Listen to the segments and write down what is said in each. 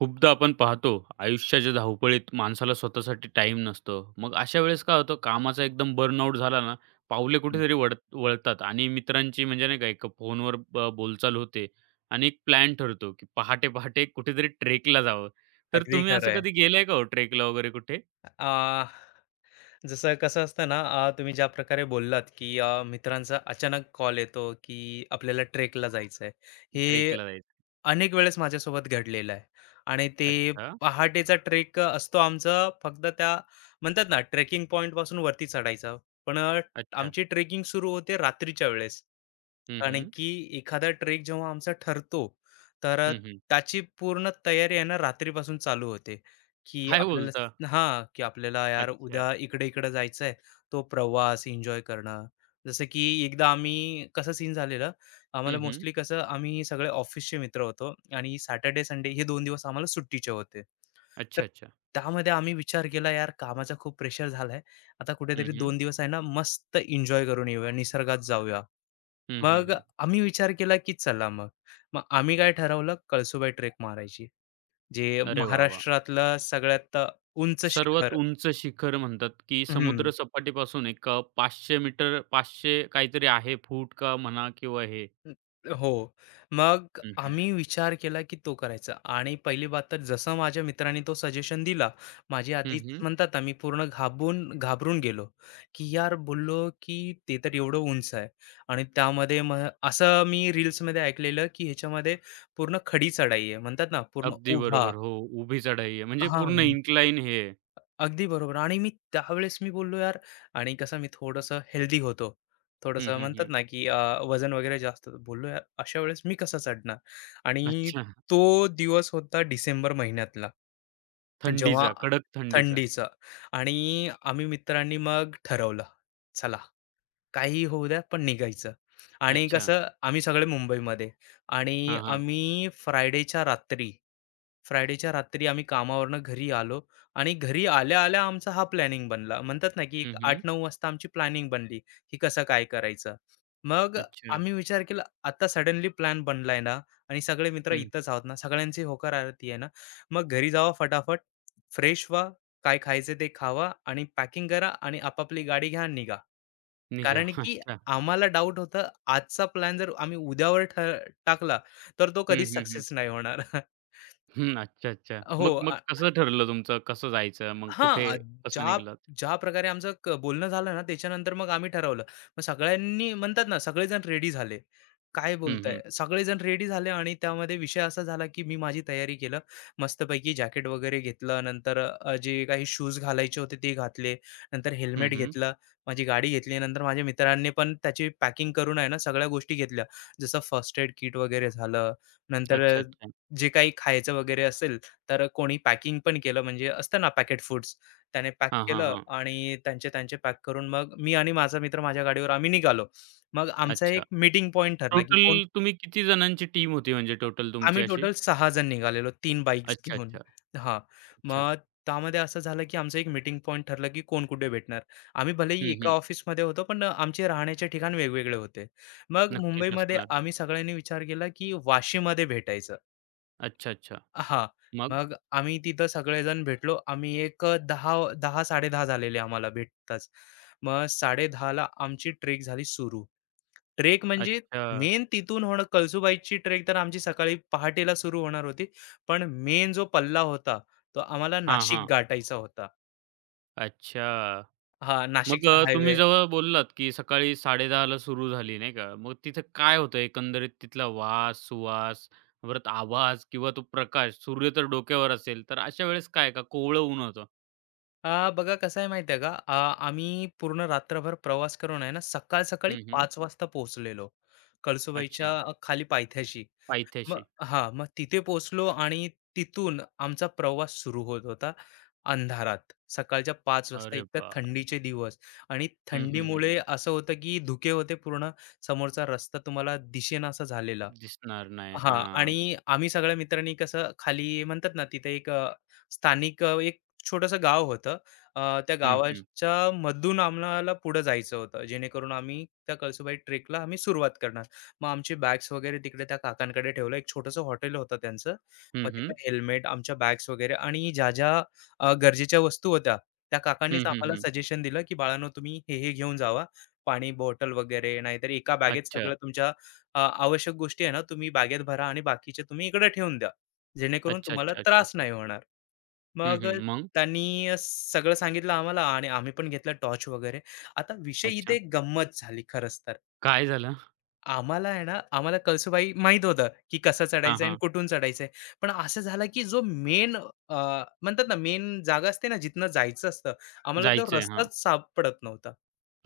खूपदा आपण पाहतो आयुष्याच्या धावपळीत माणसाला स्वतःसाठी टाइम नसतो. मग अशा वेळेस काय होतं कामाचा एकदम बर्नआउट झाला ना, पावले हं, कुठेतरी वळतात आणि मित्रांची म्हणजे नाही का एक फोनवर बोलचाल होते आणि एक प्लॅन ठरतो, की पहाटे-पहाटे कुठेतरी ट्रेकला जावं. तर अगदी तुम्ही खरं असं आहे. कधी गेलंय का हो ट्रेकला वगैरे कुठे? अ, जसं कसं असतं ना, तुम्ही ज्या प्रकारे बोललात, की मित्रांचा अचानक कॉल येतो, की आपल्याला ट्रेकला जायचं आहे. हे ट्रेकला जायचं. अनेक वेळेस माझ्यासोबत घडलेलं आहे. आणि ते अच्छा, पहाटेचा ट्रेक असतो आमचा फक्त त्या म्हणतात ना, ट्रेकिंग पॉइंटपासून वरती चढायचा. पण अ, अच्छा. आमची ट्रेकिंग सुरू होते रात्रीच्या वेळेस. हं, कारण हं. की एखादा ट्रेक जेव्हा आमचा ठरतो, तर अ, हं, हं. त्याची पूर्ण तयारी आहे ना रात्रीपासून चालू होते, की काय आपल्याला स बोलता? हां, की आपल्याला यार अच्छा. उद्या इकडे-इकडे जायचं आहे. तो प्रवास एन्जॉय करणं. जसं की एकदा आम्ही कसं सीन झालेलं, आम्हाला हं, हं. मोस्टली कसं आम्ही सगळे ऑफिसचे मित्र होतो आणि सॅटर्डे, संडे हे 2 दिवस आम्हाला सुट्टीचे होते. तर अच्छा, अच्छा. त्यामध्ये आम्ही विचार केला यार कामाचा खूप प्रेशर झालाय. आता हं, कुठेतरी हं. 2 दिवस आहे ना मस्त एन्जॉय करून येऊया, निसर्गात जाऊया. हं, हं, मग हं. आम्ही विचार केला की चला मग. मग आम्ही काय ठरवलं कळसुबाई ट्रेक मारायची. जे अरे वाह! वाह! महाराष्ट्रातलं सगळ्यात उंच सर्वात शिखर. उंच शिखर म्हणतात, की हं. समुद्र सपाटीपासून एक 500 मीटर 500 काहीतरी आहे फूट का म्हणा किंवा हे. हो. मग हं, हं. आम्ही विचार केला की तो करायचा आणि पहिली बात तर जसं माझ्या मित्राने तो सजेशन दिला, माझी हं, आधीच हं. म्हणतात ना, मी पूर्ण घाबरून गेलो, की यार बोललो की ते तर एवढं उंच आहे आणि त्यामध्ये मग असं मी रील्समध्ये ऐकलेलं की ह्याच्यामध्ये पूर्ण खडी चढाई आहे म्हणतात ना, पूर्ण अगदी उभा. बरोबर. हो, उभी चढाई आहे. म्हणजे पूर्ण हां. इन्क्लाइन हे आहे. अगदी बरोबर आणि मी त्यावेळेस बोललो यार आणि कसं मी थोडंसं हेल्दी होतो. हं, थोडंसं हं, म्हणतात हं. ना, वजन वगैरे जास्त होतं. बोललो यार अशा वेळेस मी कसा चढणार? आणि अच्छा. तो दिवस होता डिसेंबर महिन्यातला. जेव्हा थंडीचा, कडक थंडीचा. थंडीचं आणि आम्ही मित्रांनी मग ठरवलं, चला काहीही होऊ द्या पण निघायचं. आणि अच्छा. कसं आम्ही सगळे मुंबईमध्ये आणि हां, हां. आम्ही फ्रायडेच्या रात्री, फ्रायडेच्या रात्री आम्ही कामावरनं घरी आलो आणि घरी आल्या-आल्या आमचा हा प्लॅनिंग बनला. म्हणतात ना, की एक हं, हं. 8-9 वाजता आमची प्लॅनिंग बनली, की कसं काय करायचं. मग अच्छा. आम्ही विचार केला, आता सडनली प्लॅन बनलाय ना आणि सगळे मित्र हं. इथंच आहोत ना, सगळ्यांची होकार आरती आहे ना, मग घरी जावा फटाफट, फ्रेश व्हा, काय खायचं ते खावा आणि पॅकिंग करा आणि आपापली गाडी घ्या आणि निघा. निघा. कारण की अच्छा. आम्हाला डाऊट होतं, आजचा प्लॅन जर आम्ही उद्यावर ठ टाकला, तर तो हं, कधीच हं, हं. सक्सेस नाही होणार. हं. अच्छा, अच्छा. हो. मग मग कसं ठरलं तुमचं? कसं जायचं? मग कुठे हां, कसं ज्या निघालात? ज्या प्रकारे आमचं बोलणं झालं ना, त्याच्यानंतर मग आम्ही ठरवलं. मग सगळ्यांनी म्हणतात ना, सगळेजण रेडी झाले. काय हं, बोलताय? हं. सगळेजण रेडी झाले आणि त्यामध्ये विषय असा झाला, की मी माझी तयारी केलं. मस्तपैकी जॅकेट वगैरे घेतलं. नंतर जे काही शूज घालायचे होते ते घातले. नंतर हं, हेल्मेट हं. घेतलं. माझी गाडी घेतली. नंतर माझ्या मित्रांनी पण त्याची पॅकिंग करून आहे ना, सगळ्या गोष्टी घेतल्या. जसं फर्स्ट एड किट वगैरे झालं. नंतर अच्छा, अ, अच्छा. जे काही खायचं वगैरे असेल तर कोणी पॅकिंग पण केलं म्हणजे असतं ना पॅकेट फूड्स, त्याने पॅक हां, हां, केलं हां. आणि त्यांचे त्यांचे पॅक करून मग मी आणि माझा मित्र माझ्या गाडीवर आम्ही निघालो. मग आमचा अच्छा. एक मीटिंग पॉइंट ठरला, की कोण टोटल तुम्ही किती जणांची टीम होती म्हणजे टोटल तुमची आम्ही अशी? टोटल 6 जण निघालेलो 3 बाईक्स अच्छा, घेऊन. अच्छा, हां, अच्छा. मग त्यामध्ये असं झालं, की आमचं एक मीटिंग पॉइंट ठरलं, की कोण कुठे भेटणार. आम्ही भलेही हं, एका हं. ऑफिसमध्ये होतो, पण आमचे राहण्याचे ठिकाण वेगवेगळे होते. मग नक्कीच मुंबईमध्ये असणार. आम्ही सगळ्यांनी विचार केला, की वाशीमध्ये भेटायचं. अच्छा, अच्छा. हां. मग? मग आम्ही तिथं सगळेजण भेटलो. आम्ही 10 10 10:30 झालेले आम्हाला भेटताच. मग 10:30 ला आमची ट्रेक झाली सुरू. ट्रेक म्हणजे अच्छा. मेन तिथून होणं कळसुबाईची ट्रेक तर आमची सकाळी पहाटेला सुरू होणार होती. पण मेन जो पल्ला होता, तो आम्हाला हां, नाशिक हां. गाठायचा होता. अच्छा. हां, मग नाशिकचा तुम्ही हायवे. जेव्हा बोललात, की सकाळी 10:30 सुरू झाली नाही का? मग तिथं काय होतं एकंदरीत तिथला वास, सुवास, परत आवाज किंवा तो प्रकाश, सूर्य तर डोक्यावर असेल, तर अशा वेळेस काय का कोवळं ऊन होतं? बघा कसं आहे माहिती आहे का? आम्ही पूर्ण रात्रभर प्रवास करून आहे ना, सकाळ-सकाळी हं, हं. 5 वाजता पोहोचलेलो. अच्छा. कळसुबाईच्या खाली पायथ्याशी. मग पायथ्याशी. हां, मग तिथे पोहोचलो आणि तिथून आमचा प्रवास सुरू होत होता अंधारात. सकाळच्या 5 वाजता अरे एकतर बाप! थंडीचे दिवस आणि हं, हं, हं. थंडीमुळे असं होतं की धुके होते पूर्ण, समोरचा रस्ता तुम्हाला दिसेनासा झालेला. दिसणार नाही. हां. हां. आणि आम्ही सगळ्या मित्रांनी कसं खाली म्हणतात ना, तिथे एक स्थानिक एक छोटंसं गाव होतं. त्या हं, हं. गावाच्या मधून आम्हाला पुढे जायचं होतं. जेणेकरून आम्ही त्या कळसूबाई ट्रेकला आम्ही सुरुवात करणार. मग आमचे बॅग्स वगैरे तिकडे त्या काकांकडे ठेवलं. एक छोटंसं हॉटेल होतं त्यांचं. हं, मग हं. तिथं हेल्मेट, आमच्या बॅग्स वगैरे आणि ज्या गरजेच्या वस्तू होत्या, त्या हं, काकांनीच हं, आम्हाला हं. सजेशन दिलं, की "बाळांनो, तुम्ही हे घेऊन जावा. पाणी बॉटल वगैरे, नाहीतर एका बॅगेत अच्छा. सगळं तुमच्या आवश्यक गोष्टी आहे ना, तुम्ही बागेत भरा आणि बाकीचे तुम्ही इकडे ठेवून द्या. जेणेकरून अच्छा, तुम्हाला अच्छा, अच्छा. त्रास नाही होणार." हं, मग अ, हं. मग? त्यांनी सगळं सांगितलं आम्हाला आणि आम्ही पण घेतला टॉर्च वगैरे. आता विषय इथे अच्छा. एक गंमत झाली खरंच तर. काय झालं? आम्हाला आहे ना, आम्हाला कळसूबाई माहीत होतं, की कसं हां, चढायचं आणि हां. कुठून चढायचं, पण असं झालं, की जो मेन म्हणतात ना, मेन जागा असते ना, जिथनं जायचं असतं, आम्हाला तो जायचंय. हां. रस्ताच सापडत नव्हता.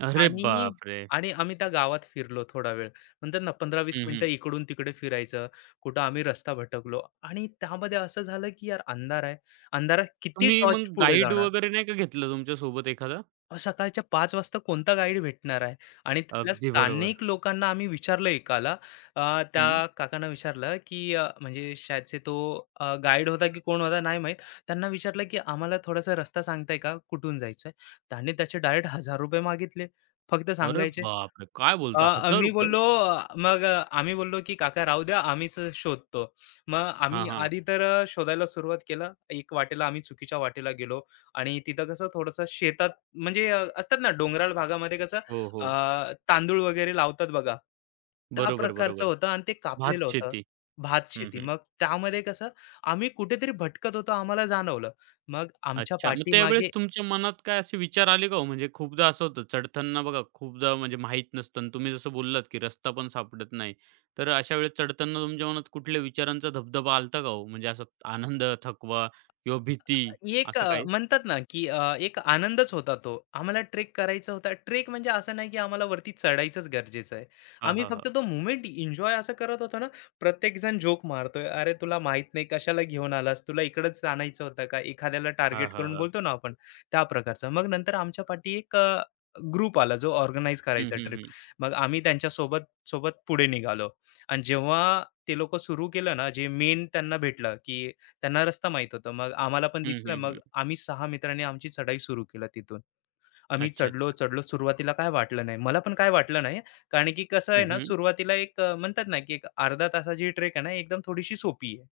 अरे आणि बापरे! आणि आम्ही त्या गावात फिरलो थोडा वेळ. म्हणतात ना 15-20 हं, मिनिटं हं. इकडून-तिकडे फिरायचं. कुठं आम्ही रस्ता भटकलो आणि त्यामध्ये असं झालं, की यार अंधार आहे. अंधारात किती तुम्ही मग टॉर्च पुढे गाईड जाणार? वगैरे नाही का घेतलं तुमच्या सोबत एखादा? अहो, सकाळच्या 5 वाजता कोणता गाईड भेटणार आहे? आणि तिथल्या अगदी बरोबर. स्थानिक लोकांना आम्ही विचारलं एकाला, त्या हं. काकांना विचारलं, की म्हणजे शायद तो गाईड होता की कोण होता नाही माहीत. त्यांना विचारलं, की "आम्हाला थोडासा रस्ता सांगताय का? कुठून जायचंय?" त्याने त्याचे डायरेक्ट ₹1000 मागितले. फक्त अरे सांगायचे. बापरे! काय अ, बोलता आम्ही ₹1000? बोललो अ, मग अ, आम्ही बोललो, की "काका राहू द्या, आम्हीच शोधतो." मग आम्ही हां, हां. आधी तर अ, शोधायला सुरुवात केलं. एक वाटेला आम्ही चुकीच्या वाटेला गेलो आणि तिथं कसं थोडंसं शेतात, म्हणजे असतात ना डोंगराळ भागामध्ये कसं हो, हो. तांदूळ वगैरे लावतात बघा, त्या बरोबर, प्रकारचं बरोबर. होतं आणि ते कापलेलं होतं. भातशेती. भात हं, शेती. हं. मग त्यामध्ये कसं आम्ही कुठेतरी भटकत होतो आम्हाला जाणवलं. मग आमच्या अच्छा. मग पाठीमागे त्यावेळेस तुमच्या मनात काय असे विचार आले का हो? म्हणजे खूपदा असं होतं चढताना बघा खूपदा म्हणजे माहीत नसतं आणि तुम्ही जसं बोललात, की रस्ता पण सापडत नाही. तर अशा वेळेस चढताना तुमच्या मनात कुठल्या विचारांचा धबधबा आला का हो? म्हणजे असा आनंद, थकवा किंवा भीती असं काही? म्हणतात ना, की एक आनंदच होता तो. आम्हाला ट्रेक करायचा होता. ट्रेक म्हणजे असं नाही, की आम्हाला वरती चढायचंच गरजेचं आहे. हां, आम्ही हां, फक्त हां. तो मोमेंट एन्जॉय असं करत होतो ना, प्रत्येकजण जोक मारतोय, "अरे, तुला माहित नाही कशाला घेऊन आलास? तुला इकडंच आणायचं होतं का?" एखाद्याला हां, टार्गेट हां, करून हां. बोलतो ना आपण, त्या प्रकारचं. मग नंतर आमच्या पाठी एक ग्रुप आला, जो ऑर्गनाइज हं, करायचा हं, ट्रिप. हं. मग आम्ही त्यांच्यासोबत सोबत सोबत पुढे निघालो आणि जेव्हा ते लोकं सुरू केलं ना, जे मेन त्यांना भेटलं, की त्यांना रस्ता माहीत होता. मग आम्हाला पण हं, दिसलं. हं, मग हं. आम्ही 6 मित्रांनी आमची चढाई सुरू केलं तिथून. आम्ही अच्छा, चढलो, अच्छा. चढलो. सुरुवातीला काय वाटलं नाही. मला पण काय वाटलं नाही. कारण की कसं आहे हं, ना, हं. सुरुवातीला म्हणतात ना, की एक अर्धा तासाची ट्रेक आहे ना, एकदम थोडीशी सोपी आहे.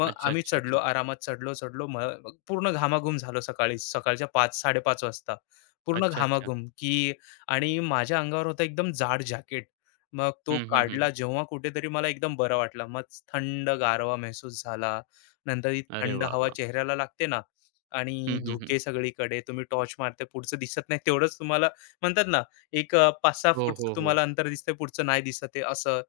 मग अच्छा, आम्ही अच्छा, चढलो अच्छा. आरामात चढलो, चढलो. मग पूर्ण घामाघूम झालो सकाळी सकाळच्या 5:00-5:30 वाजता. पूर्ण अच्छा, अच्छा. घामाघूम की आणि माझ्या अंगावर होतं एकदम जाड जॅकेट. मग तो हं, हं, काढला हं. जेव्हा कुठेतरी मला एकदम बरं वाटलं. मग थंड गारवा महसूस झाला. नंतर ही अरे थंड वाह, हवा वाह! चेहऱ्याला लागते ना आणि हं, हं, हं. धुके सगळीकडे. तुम्ही टॉर्च मारताय पुढचं दिसत नाही तेवढंच तुम्हाला म्हणतात ना एक 5-6 हो, फूटचं हो, हो. तुम्हाला अंतर दिसतंय पुढचं नाही दिसत आहे असं.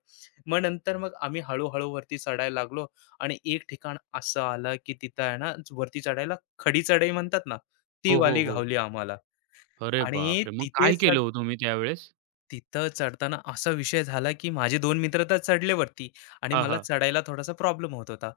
मग नंतर आम्ही हळू वरती चढायला लागलो आणि एक ठिकाण असं आलं की तिथं आहे ना, वरती चढायला खडी चढाई म्हणतात ना, ती हो, हो, वाली हो. घावली आम्हाला. अरे आणि बापरे! मग तिथे काय केलं चढ हो तुम्ही त्यावेळेस? तिथं चढताना असा विषय झाला की माझे 2 मित्र तर चढले वरती आणि हां, मला हां. चढायला थोडासा प्रॉब्लेम होत होता.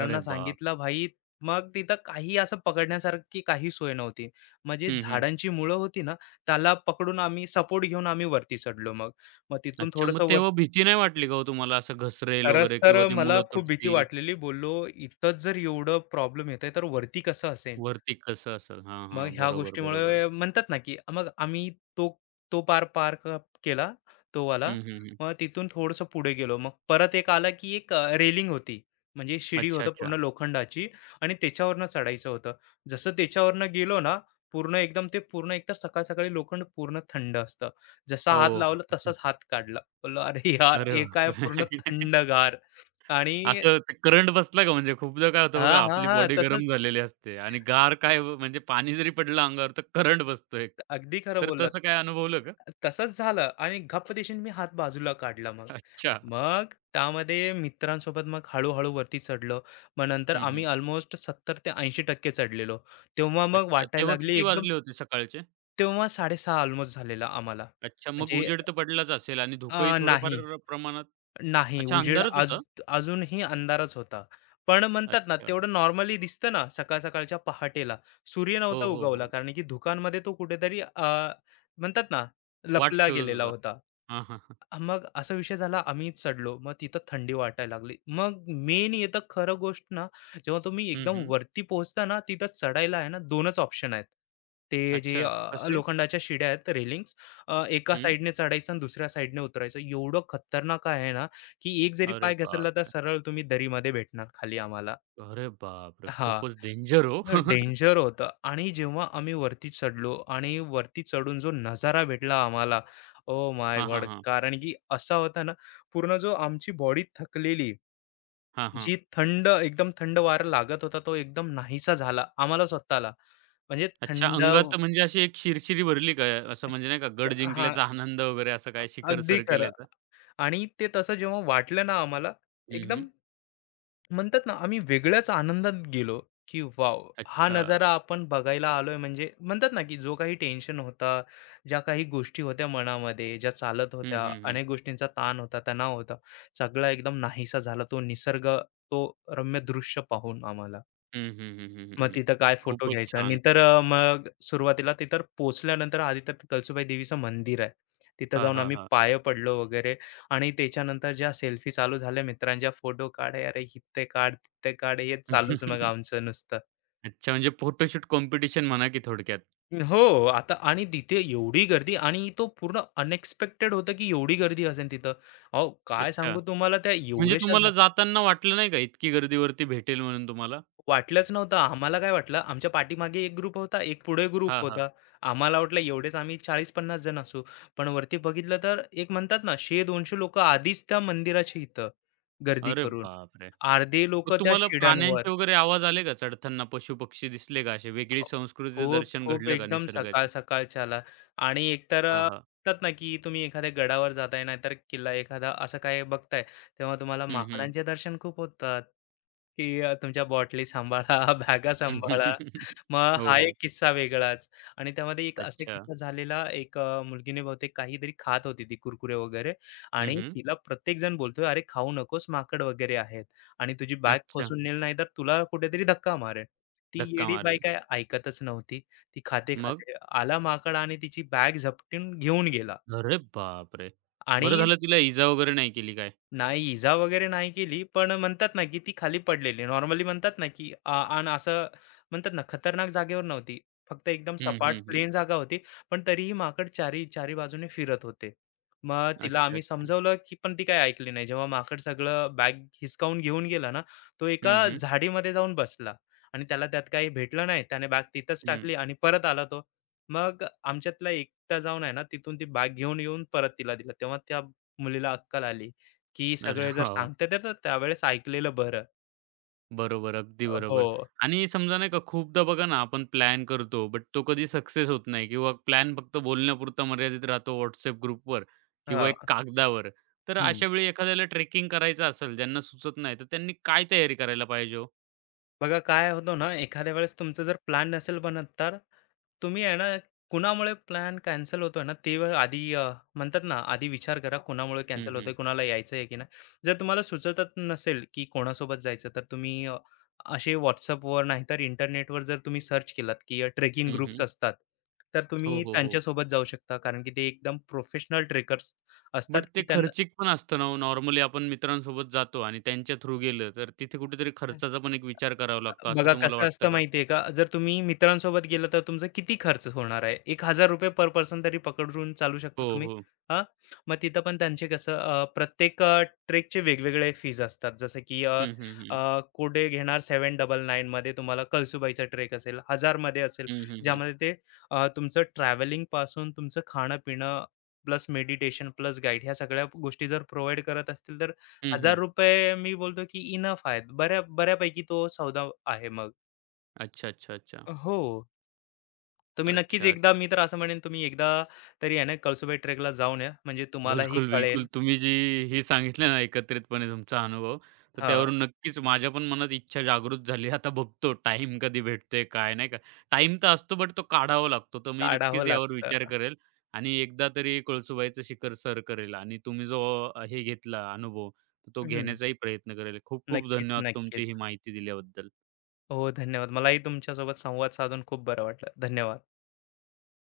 अरे बाप! सांगितलं, "भाई". मग तिथं काही असं पकडण्यासारखी काही सोय नव्हती. म्हणजे हं, हं. झाडांची मुळं होती ना, त्याला पकडून आम्ही सपोर्ट घेऊन आम्ही वरती चढलो मग. मग तिथून अच्छा, मग थोडंसं, तेव्हा भीती नाही वाटली का हो तुम्हाला असं घसरेल खरंच वगैरे तर किंवा ती मला मुळं खूप भीती तुटतील, वाटलेली. बोललो, "इथंच जर एवढं प्रॉब्लेम येतंय, तर वरती कसं असेल?" वरती कसं असेल? हां, हां. मग ह्या बरोबर, बरोबर. गोष्टीमुळे म्हणतात ना, की मग आम्ही तो तो पार पार क केला, तो वाला. हं, हं, हं. मग तिथून थोडंसं पुढे गेलो. मग परत एक आला, की एक रेलिंग होती. म्हणजे शिडी अच्छा, होतं पूर्ण अच्छा. लोखंडाची आणि त्याच्यावरनं चढायचं होतं. जसं त्याच्यावरनं गेलो ना, पूर्ण एकदम ते पूर्ण एकतर सकाळ-सकाळी लोखंड पूर्ण थंड असतं. जसा हात हो. लावला तसाच हात काढला. बोललो, "अरे यार, अरे हे काय बापरे! पूर्ण थंडगार." आणि असं ते करंट बसला का म्हणजे खूपदा काय होतं बघा हां, हां, आपली हां. बॉडी तसंच गरम झालेली असते आणि गार काय व म्हणजे पाणी जरी पडलं अंगावर तर करंट बसतो एक. अगदी खरं तर बोललात. तसं काय अनुभवलं का? तसंच झालं आणि गप्प देशील मी हात बाजूला काढला मग. अच्छा. मग त्यामध्ये मित्रांसोबत मग हळू-हळू वरती चढलो. मग नंतर हं, आम्ही हं. अल्मोस्ट 70 ते 80% चढलेलो. तेव्हा मग अच्छा. वाटायला तेव्हा लागली किती एकदम, वाजले होते सकाळचे? तेव्हा 6:30 ऑलमोस्ट झालेला आम्हाला. अच्छा, मग म्हणजे उजेड तर पडलाच असेल आणि धुकंही थोडंफार नाही. प्रमाणात नाही, अच्छा, उजेड अंधारच आज होता? अजूनही अंधारच होता. पण म्हणतात ना, अच्छा. तेवढं नॉर्मली दिसतं ना, सकाळ-सकाळच्या पहाटेला. सूर्य नव्हता हो, हो, उगवला हो. कारण की धुक्यांमध्ये तो कुठेतरी म्हणतात ना, वाट लपला शोधत गेलेला होता. होता. हां, हां, हां. मग असा विषय झाला आम्ही चढलो मग तिथं थंडी वाटायला लागली मग मेन येतं खरं गोष्ट ना, जेव्हा तुम्ही हं, एकदम हं. वरती पोहोचता ना तिथं चढायला आहे ना दोनच ऑप्शन आहेत, ते जे अच्छा. अ, कसे? लोखंडाच्या शिड्या आहेत रेलिंग्स, एका हं. साईडने चढायचं आणि दुसऱ्या साईडने उतरायचं एवढं खतरनाक आहे ना, की एक जरी अरे पाय घसरला तर बापरे! सरळ तुम्ही दरीमध्ये भेटणार खाली आम्हाला. अरे बापरे! हा, खूपच डेंजर हो. डेंजर होतं आणि जेव्हा आम्ही वरती चढलो आणि वरती चढून जो नजारा भेटला आम्हाला, ओ माय हां, हां, गॉड, हां. कारण की असा होता ना, पूर्ण जो आमची बॉडी थकलेली, हां, हां. जी थंड एकदम थंड वारा लागत होता तो एकदम नाहीसा झाला आम्हाला स्वतःला, म्हणजे अच्छा थंड. अंगात म्हणजे अशी एक शिरशिरी भरली का? असं म्हणजे नाही का गड हा, जिंकल्याचा आनंद वगैरे असं काय शिखर अगदी सर खरं. केल्याचा? आणि ते तसं जेव्हा वाटलं ना आम्हाला, हं, हं. एकदम म्हणतात ना, आम्ही वेगळ्याच आनंदात गेलो, की वॉव! हा अच्छा. नजारा आपण बघायला आलोय म्हणजे म्हणतात ना, की जो काही टेन्शन होता, ज्या काही गोष्टी होत्या मनामध्ये, ज्या चालत हं, होत्या, हं, हं. अनेक गोष्टींचा ताण होता, तणाव होता, सगळा एकदम नाहीसा झाला तो निसर्ग, तो रम्य दृश्य पाहून आम्हाला. हं, हं, हं, हं, मग हं, तिथं काय फोटो खूपच घ्यायचा आणि छान. तर मग सुरुवातीला तिथं पोहोचल्यानंतर आधी तर कळसुबाई देवीचं मंदिर आहे. तिथं हां, जाऊन हां, आम्ही हां. पाय पडलो वगैरे. आणि त्याच्यानंतर ज्या सेल्फी चालू झाल्या मित्रांच्या, फोटो काढ, "अरे इथे काढ, तिथे काढ." हे चालूच मग आमचं नुसतं. अच्छा म्हणजे फोटोशूट कॉम्पिटिशन म्हणा की थोडक्यात. हो. आता आणि तिथे एवढी गर्दी आणि तो पूर्ण अनएक्सपेक्टेड होतं की एवढी गर्दी असेल तिथं. अहो, काय अच्छा. सांगू तुम्हाला त्या म्हणजे एवढ्याशा तुम्हाला जाताना वाटलं नाही का, इतकी गर्दीवरती भेटेल म्हणून तुम्हाला? वाटलंच नव्हतं. आम्हाला काय वाटलं, आमच्या पाठीमागे एक ग्रुप होता, एक पुढे ग्रुप हां, हां. होता. आम्हाला वाटलं एवढेच आम्ही 40 पन्नास जण असू. पण वरती बघितलं तर एक म्हणतात ना 100-200 लोकं आधीच त्या मंदिराच्या इथं गर्दी अरे करून. बापरे! अर्धे मग लोकं त्या तुम्हाला शिड्यांवर. प्राण्यांचे वगैरे आवाज आले का चढताना? पशु-पक्षी दिसले का असे? वेगळी अहो, संस्कृतीचं खूप दर्शन खूप घडलं का एकदम सकाळ निसर्गाचं? सकाळच्याला. आणि एकतर हां, हां. म्हणतात ना की तुम्ही एखाद्या गडावर जाताय नाहीतर किल्ला एखादा असं काय बघताय, तेव्हा तुम्हाला हं, हं. माकडांचे दर्शन खूप होतात, की तुमच्या बॉटली सांभाळा बॅगा सांभाळा. मग हो, हा एक हो. किस्सा वेगळाच. आणि त्यामध्ये एक असा अच्छा. किस्सा झालेला, एक मुलगीने बहुतेक काहीतरी खात होती, ती कुरकुरे वगैरे. हं, आणि हं. तिला प्रत्येक जण बोलतोय, अरे खाऊ नकोस, माकड वगैरे आहेत आणि तुझी बॅग अच्छा. खोसून नेल, नाही तर तुला कुठेतरी धक्का मारेल. ती धक्का येडी बाई मारेल. काय ऐकतच नव्हती. ती मग? खाते-खाते आला माकड आणि तिची बॅग झपटून घेऊन गेला. अरे बापरे! बरं आणि झालं तिला इजा वगैरे नाही केली काय? नाही, इजा वगैरे नाही केली, पण म्हणतात ना, की ती खाली पडलेली. नॉर्मली म्हणतात ना, की अन असं म्हणतात ना, खतरनाक जागेवर नव्हती. फक्त एकदम हं, सपाट हं, हं. प्लेन जागा होती, पण तरीही माकड चारी चारी बाजूने फिरत होते. मग तिला अच्छा, आम्ही अच्छा. समजावलं, की पण ती काही ऐकली नाही. जेव्हा माकड सगळं बॅग हिसकावून घेऊन गेला ना, तो एका हं, हं. झाडीमध्ये जाऊन बसला. आणि त्याला त्यात काही भेटलं नाही. त्याने बॅग तिथंच हं. टाकली आणि परत आला तो. मग आमच्यातला एकटा जाऊन आहे ना, तिथून ती बॅग घेऊन येऊन परत तिला दिला. तेव्हा त्या मुलीला अक्कल आली. की अरे सगळे जर वाह! वाह! सांगतात आहे, तर त्यावेळेस ऐकलेलं बरं. बरोबर, अगदी हो. बरोबर. आणि समजा नाही का खूपदा बघा ना आपण प्लॅन करतो, बट तो कधी सक्सेस होत नाही किंवा प्लॅन फक्त बोलण्यापुरता मर्यादित राहतो WhatsApp ग्रुपवर किंवा हां. एक कागदावर. तर हं. अशा वेळी एखाद्याला ट्रेकिंग करायचं असेल, ज्यांना सुचत नाही, तर त्यांनी काय तयारी करायला पाहिजे हो? बघा काय होतं ना, एखाद्या वेळेस तुमचं जर प्लॅन नसेल बनत, तर तुम्ही आहे ना, कुणामुळे प्लॅन कॅन्सल होतोय ना, ते वेळ आधी म्हणतात ना, आधी विचार करा कुणामुळे हं, कॅन्सल होतोय, हं. कुणाला यायचं आहे की नाही. जर तुम्हाला सुचतच नसेल की कोणासोबत जायचं, तर तुम्ही असे WhatsAppवर नाहीतर इंटरनेटवर जर तुम्ही सर्च केलात की ट्रेकिंग हं, ग्रुप्स हं. असतात, तर हो, तुम्ही हो, हो. त्यांच्यासोबत जाऊ शकता. कारण की ते एकदम प्रोफेशनल ट्रेकर्स असतात बट की ते त्यांना. खर्चिक पण असतं ना हो. नॉर्मली आपण मित्रांसोबत जातो आणि त्यांच्या थ्रू गेलं, तर तिथे कुठेतरी खर्चाचा पण एक विचार करावा लागतो, बघा असं तुम्हाला कसं वाटतं असतं का? माहिती का? जर तुम्ही मित्रांसोबत गेलं तर तुमचा किती खर्च होणार आहे? ₹1000 पर पर्सन तरी पकडून चालू शकता हो, तुम्ही. हो. हां, मग तिथं पण त्यांचे कसं प्रत्येक ट्रेकचे वेगवेगळे फीज असतात. जसं की अ, हं, हं, हं. अ, कोडे घेणार 799 मध्ये तुम्हाला कळसुबाईचा ट्रेक असेल, 1000 मध्ये असेल, हं, हं, हं. ज्यामध्ये ते तुमचं ट्रॅव्हलिंगपासून तुमचं खाणं-पिणं प्लस मेडिटेशन प्लस गाईड ह्या सगळ्या गोष्टी जर प्रोव्हाईड करत असतील तर हं, ₹1000 मी बोलतो की इनफ आहेत. बऱ्या बऱ्यापैकी तो सौदा आहे मग. अच्छा, अच्छा, अच्छा. हो. तुम्ही नक्कीच अच्छा. एकदा, मी तर असं म्हणेन, तुम्ही एकदा तरी आहे ना, कळसुबाई ट्रेकला जाऊन या. म्हणजे तुम्हालाही बिलकुल, बिलकुल. कळेल. तुम्ही जी ही सांगितलं ना एकत्रितपणे तुमचा अनुभव, तर हां, त्यावरून नक्कीच माझ्या पण मनात इच्छा जागृत झाली. आता बघतो टाइम कधी भेटतोय काय, नाही का? टाइम तर असतो बट तो काढावा लागतो. तर मी काढावं नक्कीच यावर विचार लागतं. करेल आणि एकदा तरी कळसुबाईचं शिखर सर करेल आणि तुम्ही जो हे घेतला अनुभव, तर तो हं. घेण्याचाही प्रयत्न करेल. खूप खूप नक्कीच, धन्यवाद तुमची ही नक्कीच. माहिती दिल्याबद्दल. हो, धन्यवाद. मलाही तुमच्यासोबत संवाद साधून खूप बरं वाटलं. धन्यवाद.